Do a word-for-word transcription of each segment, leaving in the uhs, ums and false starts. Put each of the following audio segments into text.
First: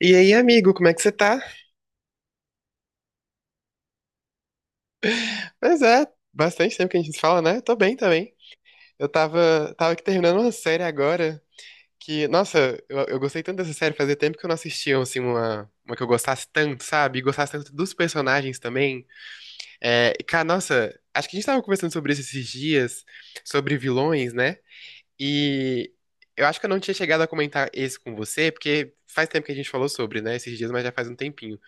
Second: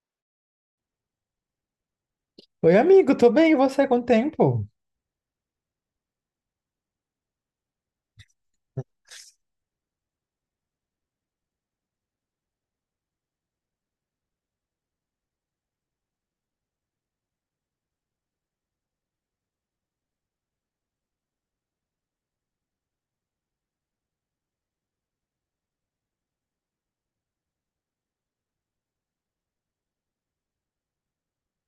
E aí, amigo, como é que você tá? Oi, amigo, tô bem, e você com o tempo? Pois é, bastante tempo que a gente se fala, né? Tô bem também. Eu tava, tava aqui terminando uma série agora que, nossa, eu, eu gostei tanto dessa série, fazia tempo que eu não assistia, assim, uma, uma que eu gostasse tanto, sabe? E gostasse tanto dos personagens também. É, e, cara, nossa, acho que a gente tava conversando sobre isso esses dias, sobre vilões, né? E eu acho que eu não tinha chegado a comentar esse com você, porque faz tempo que a gente falou sobre, né? Esses dias, mas já faz um tempinho.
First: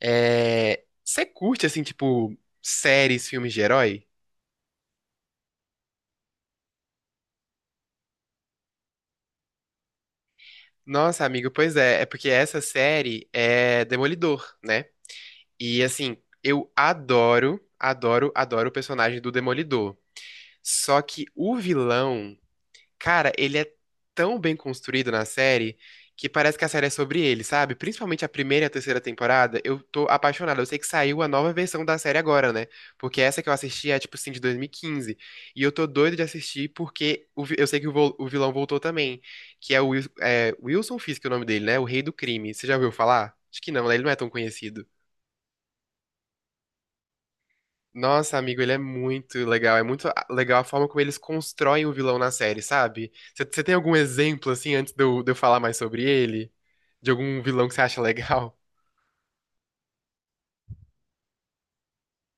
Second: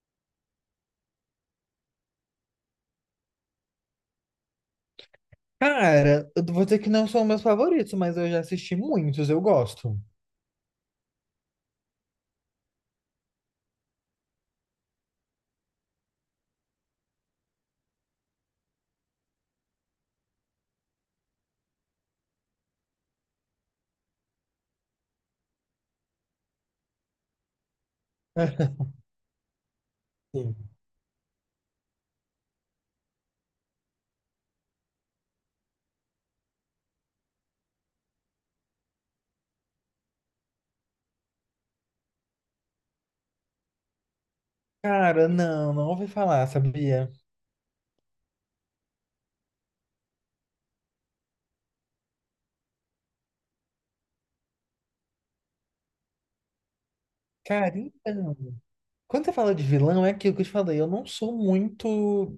É, você curte, assim, tipo, séries, filmes de herói? Cara, eu vou dizer que não são meus favoritos, mas eu já assisti muitos, eu gosto. Nossa, amigo, pois é. É porque essa série é Demolidor, né? E, assim, eu adoro, adoro, adoro o personagem do Demolidor. Só que o vilão, cara, ele é tão bem construído na série que parece que a série é sobre ele, sabe? Principalmente a primeira e a terceira temporada, eu tô Sim. apaixonado. Eu sei que saiu a nova versão da série agora, né? Porque essa que eu assisti é, tipo assim, de dois mil e quinze. E quinze. E eu tô doido de assistir porque o vi- eu sei que o, vo- o vilão voltou também, que é o Wil- é, Wilson Fisk, é o nome dele, né? O Rei do Crime. Você já ouviu falar? Acho que não, né? Ele não é tão conhecido. Cara, não, não ouvi falar, sabia? Nossa, amigo, ele é muito legal. É muito a- legal a forma como eles constroem o vilão na série, sabe? Você tem algum exemplo, assim, antes de eu, de eu falar mais sobre ele? De algum vilão Cara, que você acha então, legal? quando você fala de vilão, é aquilo que eu te falei, eu não sou muito.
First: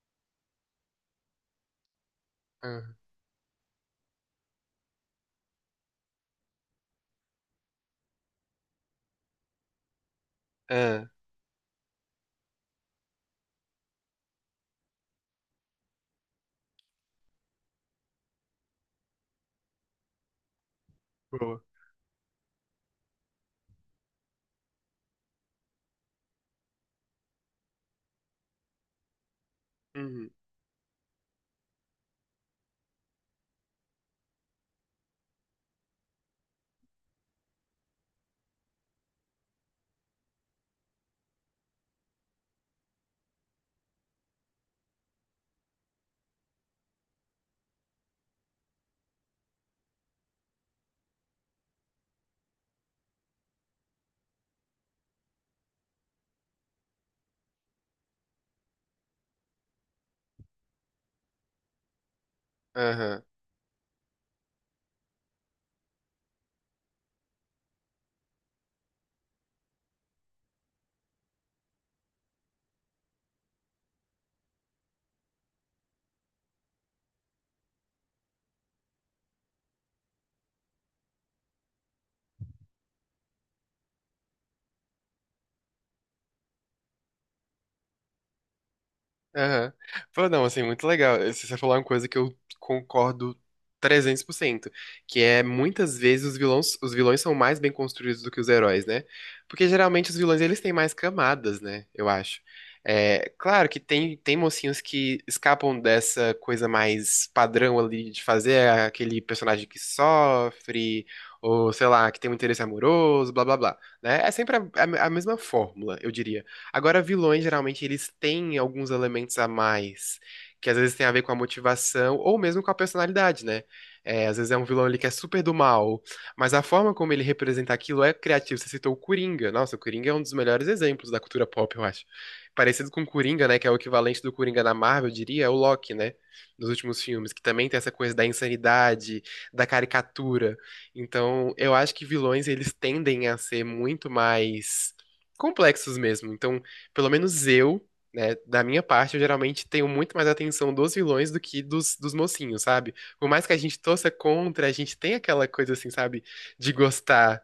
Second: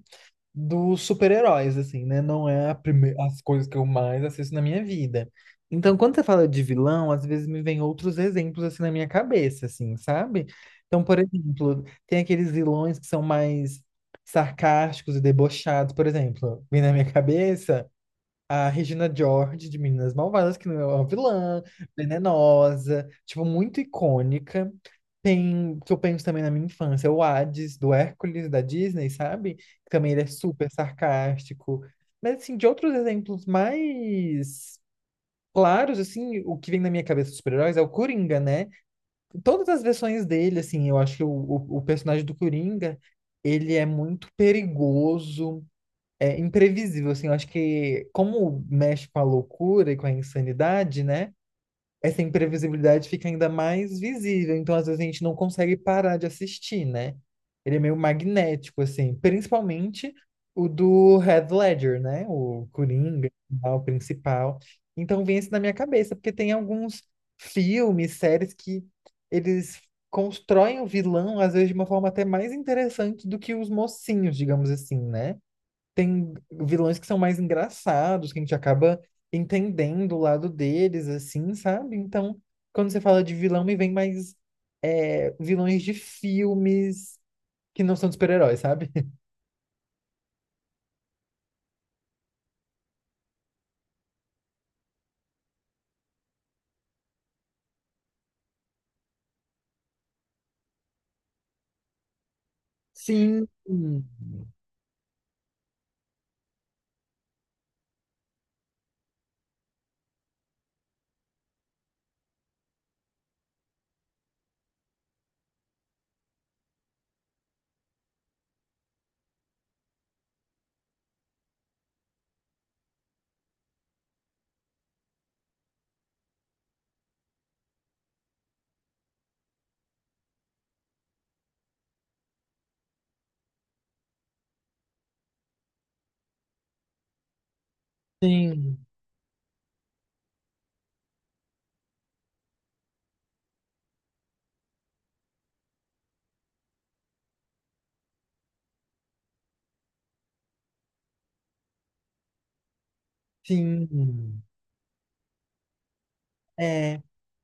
Dos super-heróis, assim, né? Não é a Ah, prime- as coisas que eu mais assisto na minha vida. Então, quando você fala de vilão, às vezes me vem outros exemplos, assim, na minha cabeça, assim, sabe? Então, ah, por exemplo, tem aqueles vilões que são mais sarcásticos e debochados, por exemplo, vem na minha cabeça a Regina George de Meninas Malvadas, que não é uma boa. vilã, venenosa, tipo, muito icônica. Tem, que eu penso também na minha infância, o Hades, do Hércules, da Disney, sabe? Que também ele é Uhum. super sarcástico. Mas, assim, de outros exemplos mais claros, assim, o que vem na minha cabeça dos super-heróis é o Coringa, né? Todas as versões dele, assim, eu acho que o, o, o personagem do Coringa, ele é muito perigoso, é imprevisível, assim, eu acho que como mexe com a loucura e com a insanidade, né? Essa imprevisibilidade fica ainda mais visível, então às vezes a gente não consegue parar de assistir, né? Ele é meio magnético, assim, principalmente o do Heath Ledger, né? O Aham. Coringa, né, o principal. Então vem isso na minha cabeça, porque tem alguns filmes, séries que eles constroem o vilão, às vezes, de uma forma até mais interessante do que os mocinhos, digamos assim, né? Tem vilões que são mais engraçados, que a gente acaba entendendo o lado deles, assim, sabe? Então, quando você fala de vilão, me vem mais é, vilões de filmes que não são de super-heróis, sabe? Aham. Pô, não, assim, muito legal. Você você falou uma coisa que eu concordo trezentos por cento, que é muitas vezes os vilões, os vilões são mais bem construídos do que os heróis, né? Porque geralmente os vilões eles têm mais camadas, né? Eu acho. É, Sim, claro que tem, tem mocinhos que escapam dessa coisa mais padrão ali de fazer aquele personagem que sofre, ou sei lá, que tem um interesse amoroso, blá blá blá, né? É sempre a, a a mesma fórmula, eu diria. Agora, vilões, geralmente, eles têm alguns elementos a mais, que às vezes tem a ver com a motivação ou mesmo com a personalidade, né? É, às vezes é um vilão ali que é super do mal, mas a forma como ele representa aquilo é criativo. Você citou o Coringa. Nossa, o Coringa é um dos melhores exemplos da cultura pop, eu acho. Parecido com o Coringa, né? Que é o equivalente do Coringa na Marvel, eu diria, é o Loki, né? Dos últimos filmes, que também tem essa coisa da sim, insanidade, da caricatura. Então, eu acho que vilões, eles tendem a ser muito mais complexos mesmo. Então, pelo menos eu, né, da minha parte, eu geralmente tenho muito mais atenção dos vilões do que dos, dos mocinhos, sabe? Por mais que a gente torça sim. contra, a gente tem aquela coisa assim, sabe? De É. gostar.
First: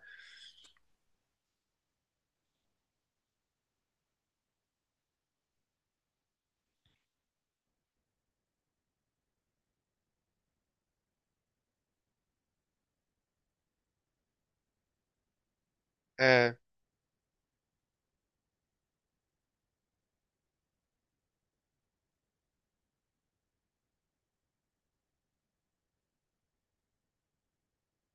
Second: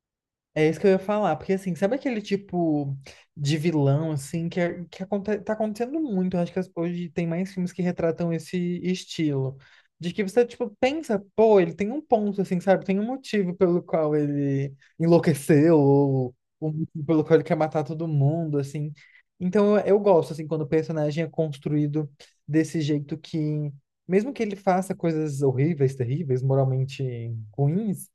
É isso que eu ia falar, porque assim, sabe aquele tipo de vilão, assim, que, é- que aconte- tá acontecendo muito, eu acho que as- hoje tem mais filmes que retratam esse estilo, de que você, tipo, pensa, pô, ele tem um ponto, assim, sabe, tem um motivo pelo qual ele enlouqueceu, ou É, um motivo pelo qual ele quer matar todo mundo, assim, então eu, eu gosto, assim, quando o personagem é construído desse jeito que, mesmo que ele faça coisas horríveis, terríveis, moralmente ruins,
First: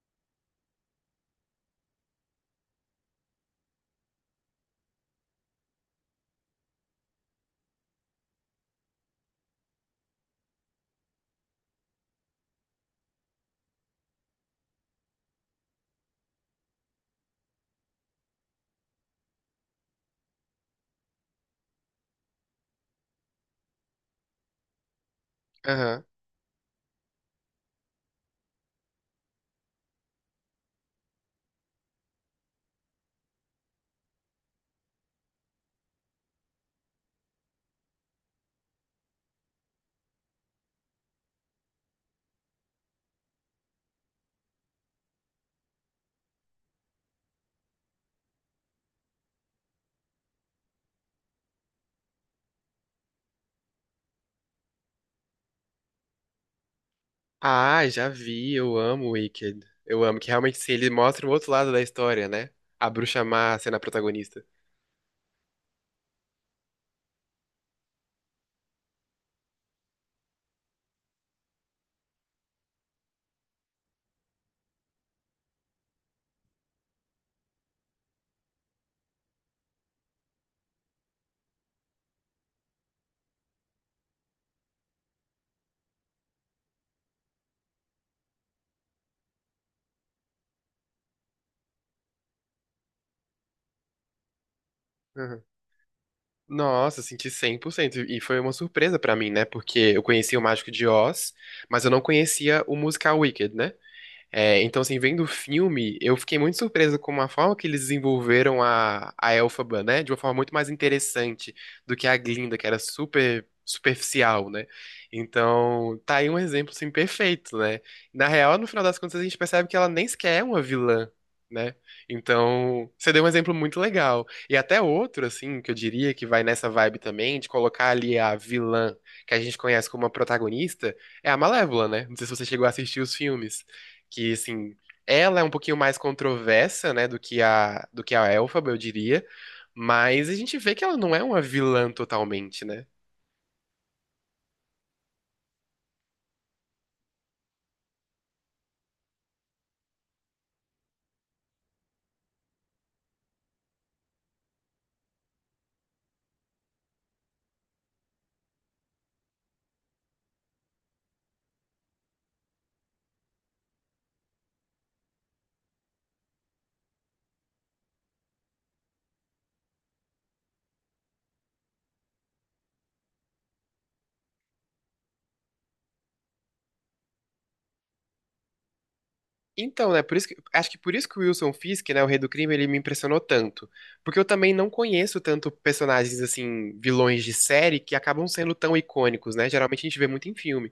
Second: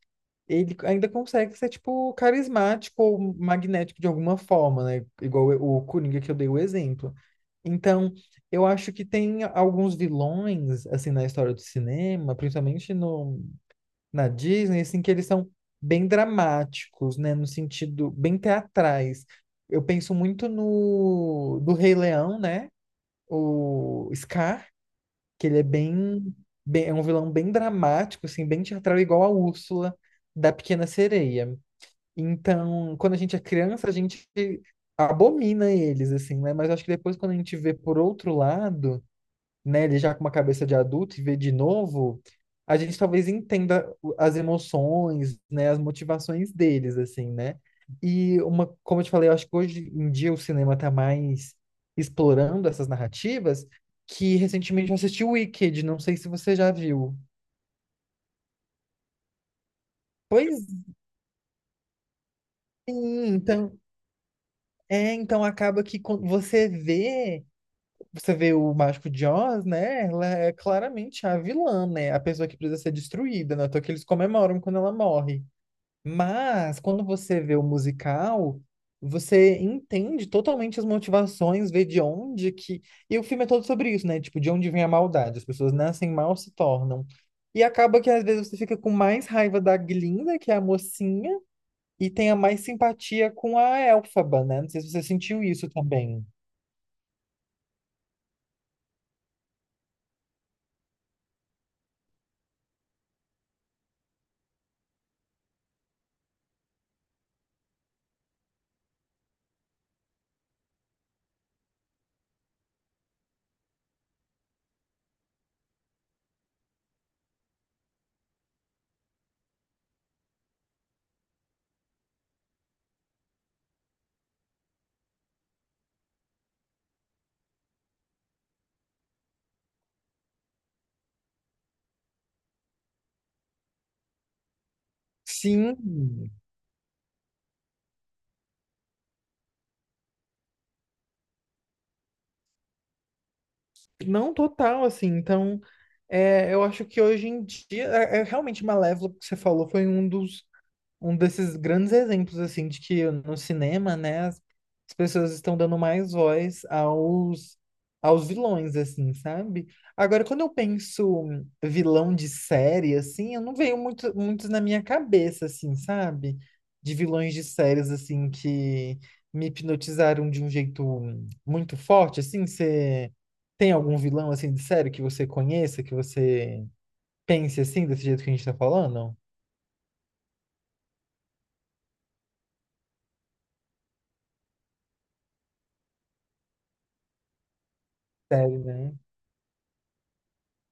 ele ainda consegue ser, tipo, carismático ou magnético de alguma forma, né? Igual o Coringa que eu dei o exemplo. Então, eu acho que tem alguns vilões, assim, na história do cinema, principalmente no, na Disney, assim, que eles são bem dramáticos, né? No sentido, bem teatrais. Eu penso muito no do Rei Leão, né? O Scar, que ele é aham. bem, bem, é um vilão bem dramático, assim, bem teatral, igual a Úrsula da Pequena Sereia. Então, quando a gente é criança, a gente abomina eles, assim, né? Mas acho que depois, quando a gente vê por outro lado, né, ele já com uma cabeça de adulto e vê de novo, a gente talvez entenda o- as emoções, né, as motivações deles, assim, né? E uma, como eu te falei, eu acho que hoje em dia o cinema tá mais explorando essas narrativas, que recentemente eu assisti Wicked, não sei se você já viu. Ah, já vi, eu amo o Wicked. Eu amo, que realmente Pois sim, ele mostra o outro lado da história, né? A bruxa sim, má sendo então, a protagonista. é, então acaba que quando você vê. Você vê o Mágico de Oz, né? Ela é claramente a vilã, né? A pessoa que precisa ser destruída, né? Então que eles comemoram quando ela morre. Mas quando você vê o musical, você entende totalmente as motivações, vê de onde que. E o filme é todo sobre isso, né? Tipo, de onde vem a maldade. As pessoas nascem mal, se tornam. E acaba que às vezes você fica com mais raiva da Glinda, que é a mocinha, e tenha mais simpatia com a Elphaba, né? Não sei se você Aham. sentiu isso também. Nossa, eu senti cem por cento. E foi uma surpresa pra mim, né? Porque eu conhecia o Mágico de Oz, mas eu não conhecia o musical Wicked, né? É, então, assim, vendo o filme, eu fiquei muito surpreso com a forma que eles desenvolveram a, a Elphaba, né? De uma forma muito mais interessante do que a Glinda, que era super superficial, né? Então, tá aí um exemplo, assim, perfeito, né? Na real, no final das contas, a gente percebe que ela nem sequer é uma vilã, né? Então, você deu um exemplo muito legal. E até outro, assim, que eu diria que vai nessa vibe também, de colocar ali a vilã que a gente conhece como a protagonista, é a Malévola, né? Não sei se você chegou a assistir os filmes que, assim, ela é um pouquinho Sim. mais controversa, né, do que a do que a Elphaba, eu diria, mas a gente vê que ela não é uma vilã totalmente, né? Não total, assim. Então, é, eu acho que hoje em dia, é, é realmente Malévola, que você falou, foi um dos um desses grandes exemplos, assim, de que no cinema, né, as, as pessoas estão dando mais voz aos, aos vilões, assim, sabe? Agora, quando eu penso hum, vilão de série, assim, eu não vejo muito, muitos na minha cabeça, assim, sabe? De vilões de séries, assim, que me hipnotizaram de um jeito hum, muito forte, assim, você tem algum vilão, assim, de série que você conheça, que você pense, assim, desse jeito que a gente tá falando? Então, né, por isso que, acho que por isso que o Wilson Fisk, né, o Rei do Crime, ele me impressionou tanto. Porque eu também não conheço tanto personagens, assim, vilões de série que acabam sendo Sério, tão né? icônicos, né? Geralmente a gente vê muito em filme.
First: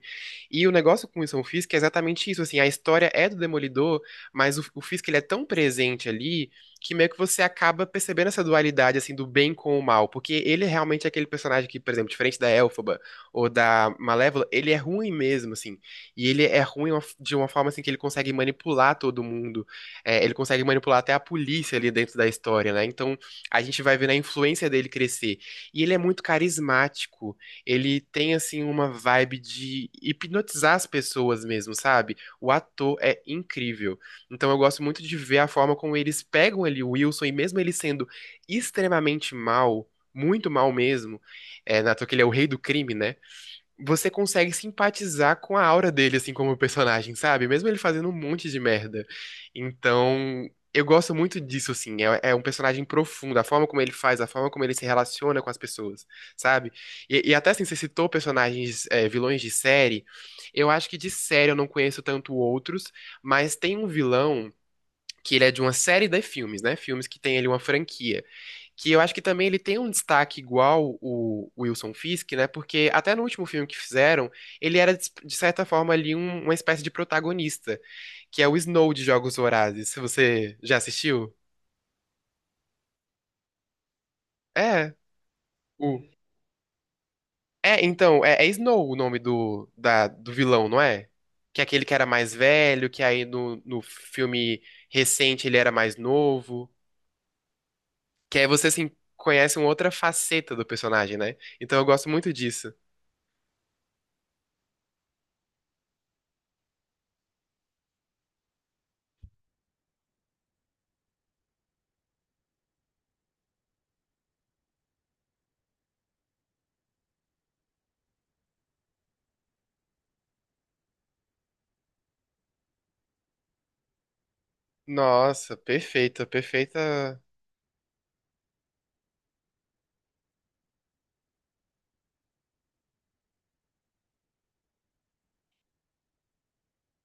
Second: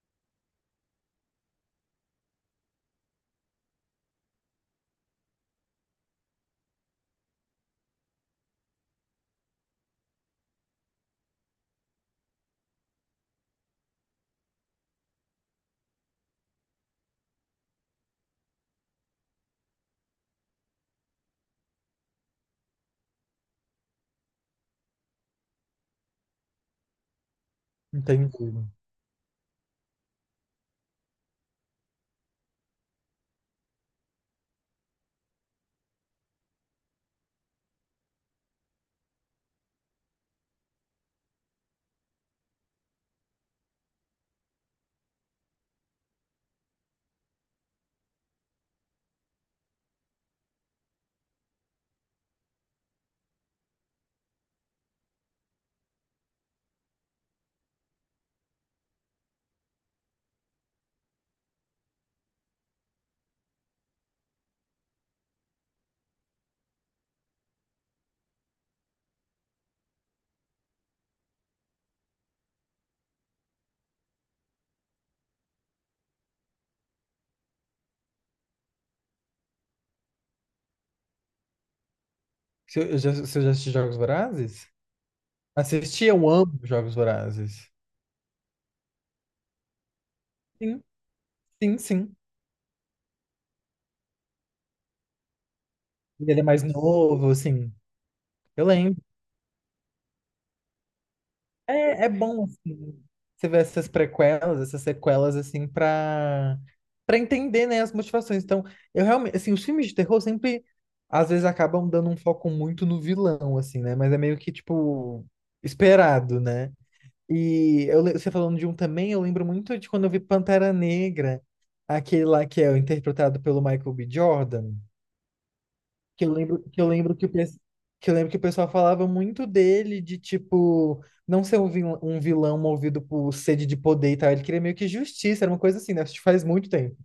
E o negócio com o Wilson Fisk é exatamente isso, assim, a história é do Demolidor, mas o, o Fisk, ele é tão presente ali que meio que você acaba percebendo essa dualidade, assim, do bem com o mal. Porque ele realmente é aquele personagem que, por exemplo, diferente da Elphaba ou da Malévola, ele é ruim mesmo, assim. E ele é ruim uma- de uma forma assim que ele consegue manipular todo mundo. É, ele consegue manipular até a polícia ali dentro da história, né? Então a gente vai vendo a influência dele crescer. E ele é muito carismático. Ele tem Entendi. assim uma vibe de hipnotizar as pessoas mesmo, sabe? O ator é incrível. Então eu gosto muito de ver a forma como eles pegam ali o Wilson e mesmo ele sendo extremamente mal, muito mal mesmo, é, na toa que ele é o rei do crime, né? Você consegue simpatizar com a aura dele, assim, como personagem, sabe? Mesmo ele fazendo um monte de merda. Então, eu gosto muito disso, assim. É, é um personagem profundo, a forma como ele faz, a forma como ele se relaciona com as pessoas, sabe? E, e até assim, você citou personagens, é, vilões de série. Eu acho que de série eu não conheço tanto outros, mas tem um vilão que ele é de uma série de filmes, né? Filmes que tem ali uma franquia. Que eu acho que também ele tem um destaque igual o o Wilson Fisk, né? Porque até no último filme que fizeram, ele era, de de certa forma, ali um- uma espécie de protagonista, que é o Snow de Jogos Vorazes. Se você já assistiu? Se eu- já- Você já assistiu Jogos Vorazes? É, o. Assisti, eu amo Jogos Vorazes. É, então, é, é Snow o nome do, da- do vilão, não Sim, é? Que é sim, aquele que era sim. mais velho, que aí no, no filme recente ele era mais Ele é mais novo. novo, assim. Que aí Eu você, assim, lembro. conhece uma outra faceta do personagem, né? Então eu É, gosto é muito bom, disso. assim, você ver essas prequelas, essas sequelas, assim, pra, pra entender, né, as motivações. Então, eu realmente, assim, os filmes de terror sempre, às vezes, acabam dando um foco muito no vilão, assim, né? Mas é meio que, tipo, esperado, né? E eu le- você falando de um também, eu lembro muito de quando eu vi Pantera Negra, aquele lá que é interpretado pelo Michael B. Jordan, Nossa, que perfeita, eu lembro que eu lembro perfeita. que o, pes- que eu lembro que o pessoal falava muito dele de tipo não ser um vil- um vilão movido por sede de poder e tal, ele queria meio que justiça, era uma coisa assim, né? Isso faz muito tempo.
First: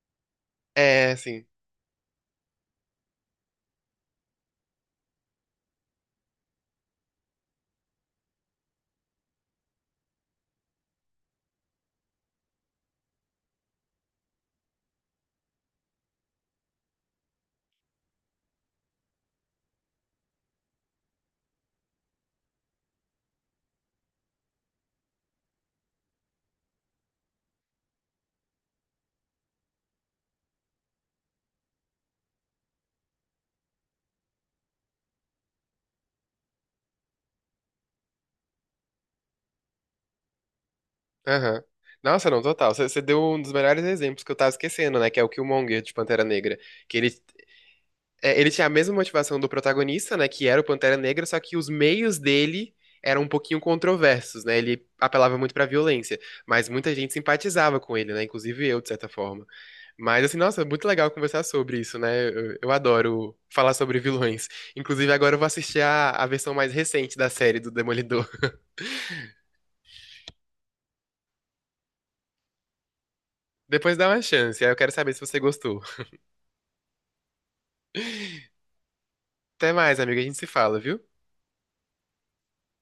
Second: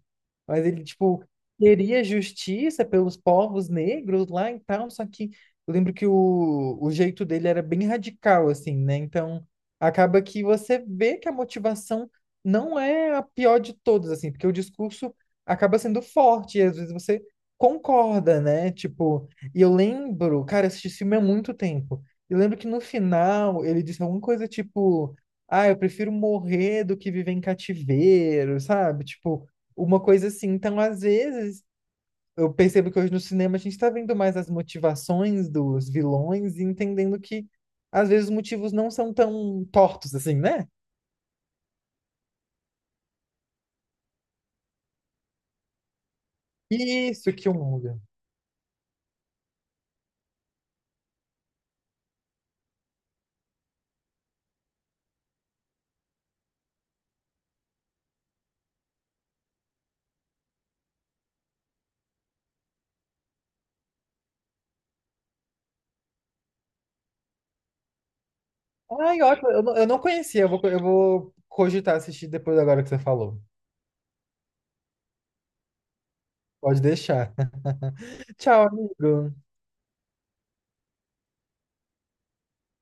Mas ele, É, tipo, assim. queria justiça pelos povos negros lá e tal, só que eu lembro que o, o jeito dele era bem radical, assim, né? Então, acaba que você vê que a motivação não é a pior de todas, assim, porque o discurso acaba sendo forte e às vezes você concorda, né? Tipo, e eu lembro, cara, eu assisti esse filme há muito tempo. Eu lembro que no final ele disse alguma coisa tipo, ah, eu prefiro morrer do que viver em cativeiro, sabe? Tipo, uma coisa assim. Então, às vezes, eu percebo que hoje no cinema a gente está vendo mais as motivações dos vilões e entendendo que, às vezes, os motivos não são tão tortos assim, né? Aham. Nossa, não, total. Você você deu um dos melhores exemplos que eu tava esquecendo, né? Que é o Killmonger de Pantera Negra. Que ele, Isso, Killmonger. é, ele tinha a mesma motivação do protagonista, né? Que era o Pantera Negra, só que os meios dele eram um pouquinho controversos, né? Ele apelava muito pra violência. Mas muita gente simpatizava com ele, né? Inclusive eu, de certa forma. Mas assim, nossa, é muito legal conversar sobre isso, né? Eu, eu adoro falar sobre vilões. Inclusive, agora eu vou assistir a, a versão mais recente da série do Demolidor. Ai, ótimo. Eu, não- eu não conhecia. Eu vou, eu vou cogitar assistir depois agora que você falou. Depois dá uma chance, aí eu quero saber se você gostou. Pode deixar. Tchau, amigo. Até mais, amiga, a gente se fala, viu?